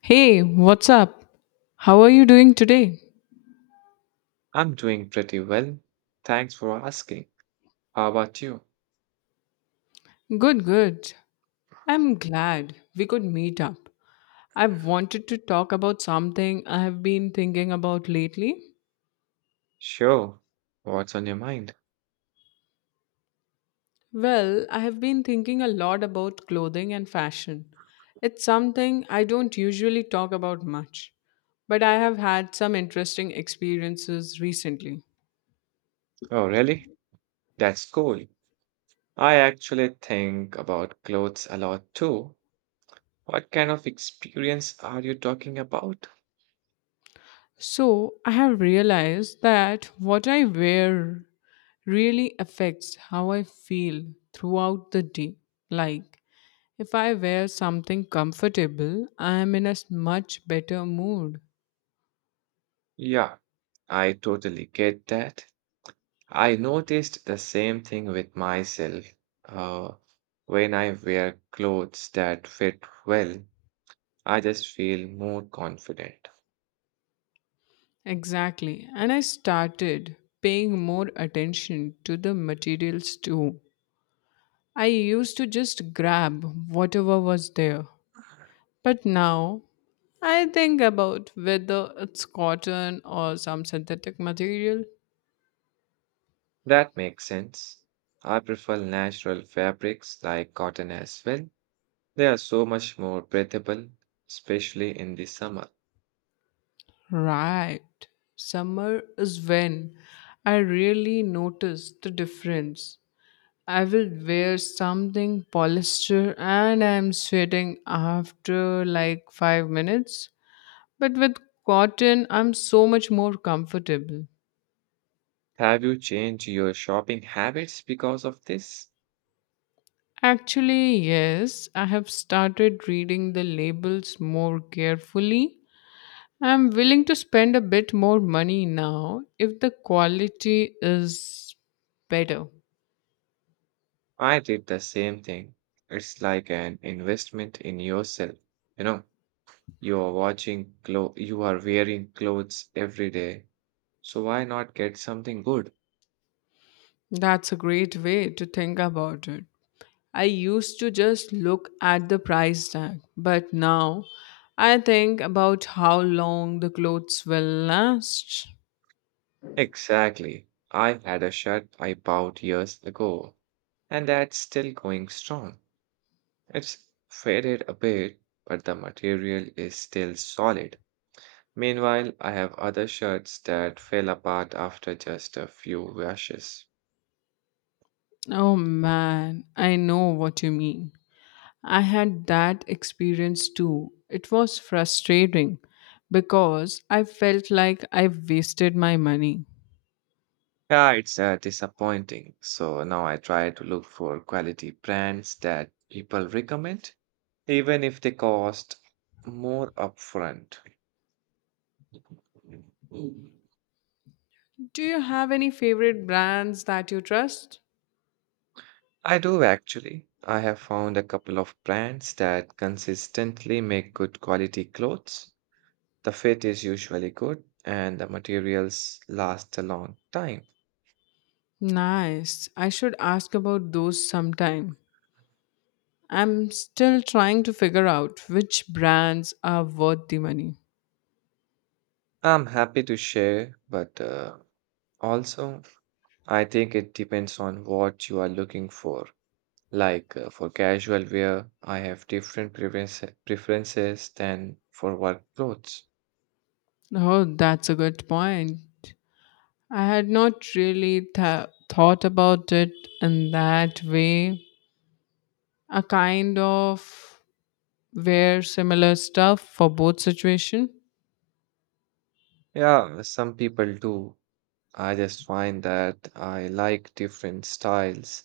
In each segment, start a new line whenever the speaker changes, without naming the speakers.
Hey, what's up? How are you doing today?
I'm doing pretty well. Thanks for asking. How about you?
Good, good. I'm glad we could meet up. I've wanted to talk about something I have been thinking about lately.
Sure. What's on your mind?
Well, I have been thinking a lot about clothing and fashion. It's something I don't usually talk about much, but I have had some interesting experiences recently.
Oh, really? That's cool. I actually think about clothes a lot too. What kind of experience are you talking about?
So I have realized that what I wear really affects how I feel throughout the day. Like, if I wear something comfortable, I am in a much better mood.
Yeah, I totally get that. I noticed the same thing with myself. Uh, when I wear clothes that fit well, I just feel more confident.
Exactly. And I started paying more attention to the materials too. I used to just grab whatever was there. But now I think about whether it's cotton or some synthetic material.
That makes sense. I prefer natural fabrics like cotton as well. They are so much more breathable, especially in the summer.
Right. Summer is when I really notice the difference. I will wear something polyester and I'm sweating after like 5 minutes. But with cotton, I'm so much more comfortable.
Have you changed your shopping habits because of this?
Actually, yes, I have started reading the labels more carefully. I'm willing to spend a bit more money now if the quality is better.
I did the same thing. It's like an investment in yourself. You know, you are you are wearing clothes every day. So why not get something good?
That's a great way to think about it. I used to just look at the price tag, but now I think about how long the clothes will last.
Exactly. I had a shirt I bought years ago, and that's still going strong. It's faded a bit, but the material is still solid. Meanwhile, I have other shirts that fell apart after just a few washes.
Oh man, I know what you mean. I had that experience too. It was frustrating because I felt like I wasted my money.
Yeah, it's disappointing. So now I try to look for quality brands that people recommend, even if they cost more upfront.
Do you have any favorite brands that you trust?
I do actually. I have found a couple of brands that consistently make good quality clothes. The fit is usually good and the materials last a long time.
Nice. I should ask about those sometime. I'm still trying to figure out which brands are worth the money.
I'm happy to share, but also I think it depends on what you are looking for. Like for casual wear, I have different preferences than for work clothes.
Oh, that's a good point. I had not really thought about it in that way. A kind of wear similar stuff for both situation.
Yeah, some people do. I just find that I like different styles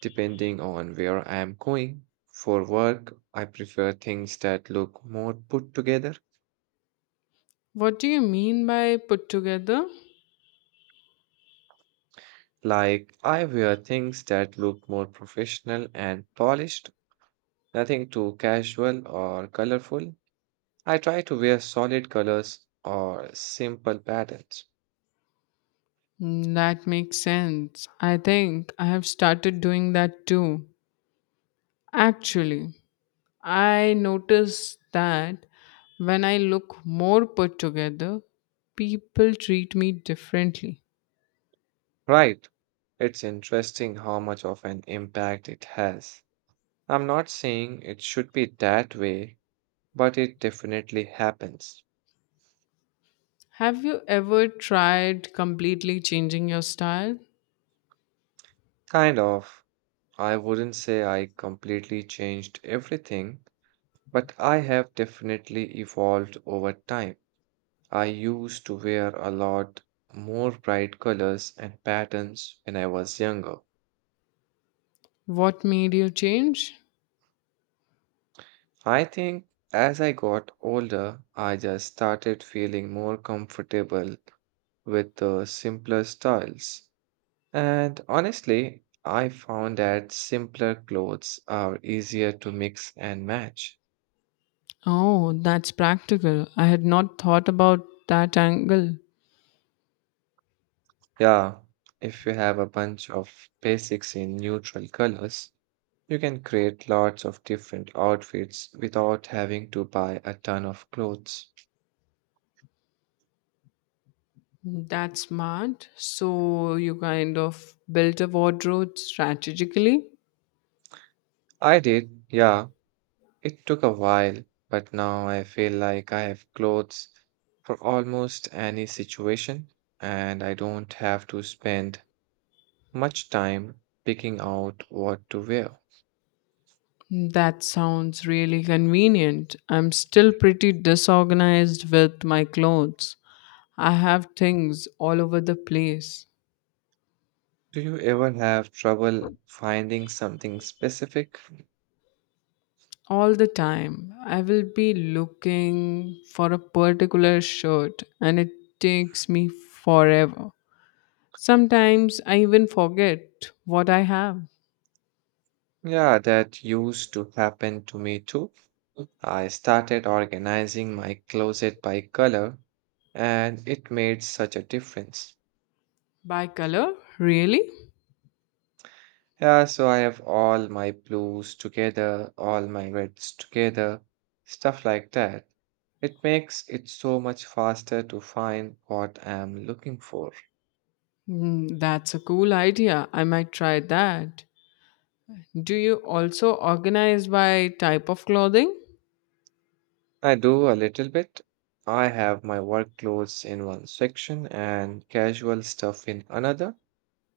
depending on where I am going. For work, I prefer things that look more put together.
What do you mean by put together?
Like, I wear things that look more professional and polished, nothing too casual or colorful. I try to wear solid colors or simple patterns.
Mm, that makes sense. I think I have started doing that too. Actually, I notice that when I look more put together, people treat me differently.
Right. It's interesting how much of an impact it has. I'm not saying it should be that way, but it definitely happens.
Have you ever tried completely changing your style?
Kind of. I wouldn't say I completely changed everything, but I have definitely evolved over time. I used to wear a lot more bright colors and patterns when I was younger.
What made you change?
I think as I got older, I just started feeling more comfortable with the simpler styles. And honestly, I found that simpler clothes are easier to mix and match.
Oh, that's practical. I had not thought about that angle.
Yeah, if you have a bunch of basics in neutral colors, you can create lots of different outfits without having to buy a ton of clothes.
That's smart. So you kind of built a wardrobe strategically?
I did, yeah. It took a while, but now I feel like I have clothes for almost any situation, and I don't have to spend much time picking out what to wear.
That sounds really convenient. I'm still pretty disorganized with my clothes. I have things all over the place.
Do you ever have trouble finding something specific?
All the time. I will be looking for a particular shirt and it takes me forever. Sometimes I even forget what I have.
Yeah, that used to happen to me too. I started organizing my closet by color and it made such a difference.
By color? Really?
Yeah, so I have all my blues together, all my reds together, stuff like that. It makes it so much faster to find what I'm looking for.
Mm, that's a cool idea. I might try that. Do you also organize by type of clothing?
I do a little bit. I have my work clothes in one section and casual stuff in another,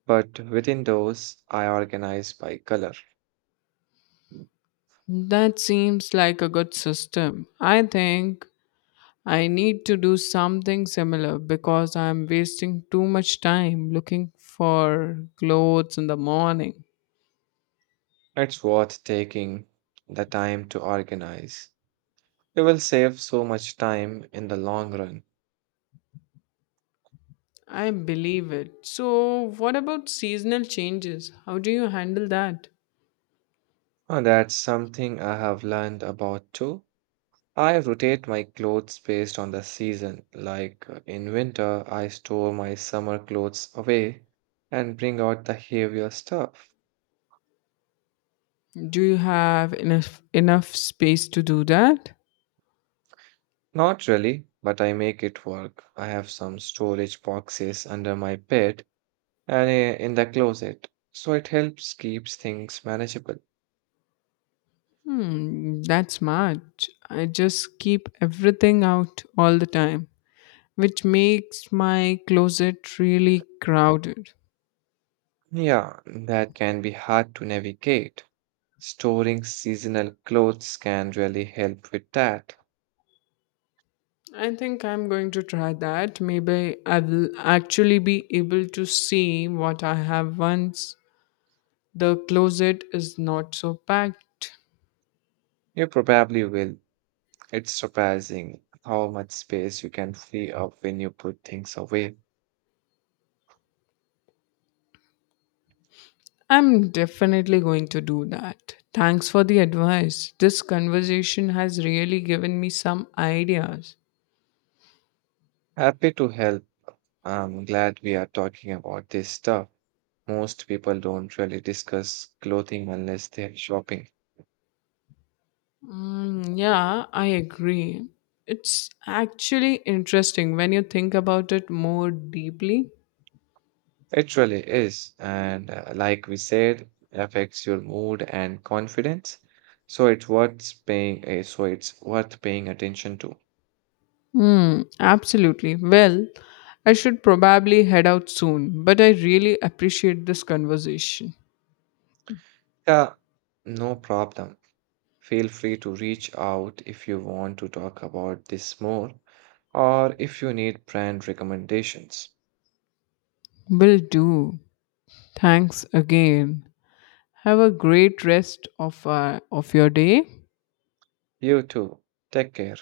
but within those, I organize by color.
That seems like a good system. I think I need to do something similar because I'm wasting too much time looking for clothes in the morning.
It's worth taking the time to organize. You will save so much time in the long run.
I believe it. So, what about seasonal changes? How do you handle that?
And that's something I have learned about too. I rotate my clothes based on the season. Like in winter, I store my summer clothes away and bring out the heavier stuff.
Do you have enough space to do that?
Not really, but I make it work. I have some storage boxes under my bed and in the closet, so it helps keeps things manageable.
Hmm, that's smart. I just keep everything out all the time, which makes my closet really crowded.
Yeah, that can be hard to navigate. Storing seasonal clothes can really help with that.
I think I'm going to try that. Maybe I will actually be able to see what I have once the closet is not so packed.
You probably will. It's surprising how much space you can free up when you put things away.
I'm definitely going to do that. Thanks for the advice. This conversation has really given me some ideas.
Happy to help. I'm glad we are talking about this stuff. Most people don't really discuss clothing unless they're shopping.
Mm, yeah, I agree. It's actually interesting when you think about it more deeply.
It really is. And like we said, affects your mood and confidence. So it's so it's worth paying attention to.
Hmm, absolutely. Well, I should probably head out soon, but I really appreciate this conversation.
Yeah, no problem. Feel free to reach out if you want to talk about this more or if you need brand recommendations.
Will do. Thanks again. Have a great rest of of your day.
You too. Take care.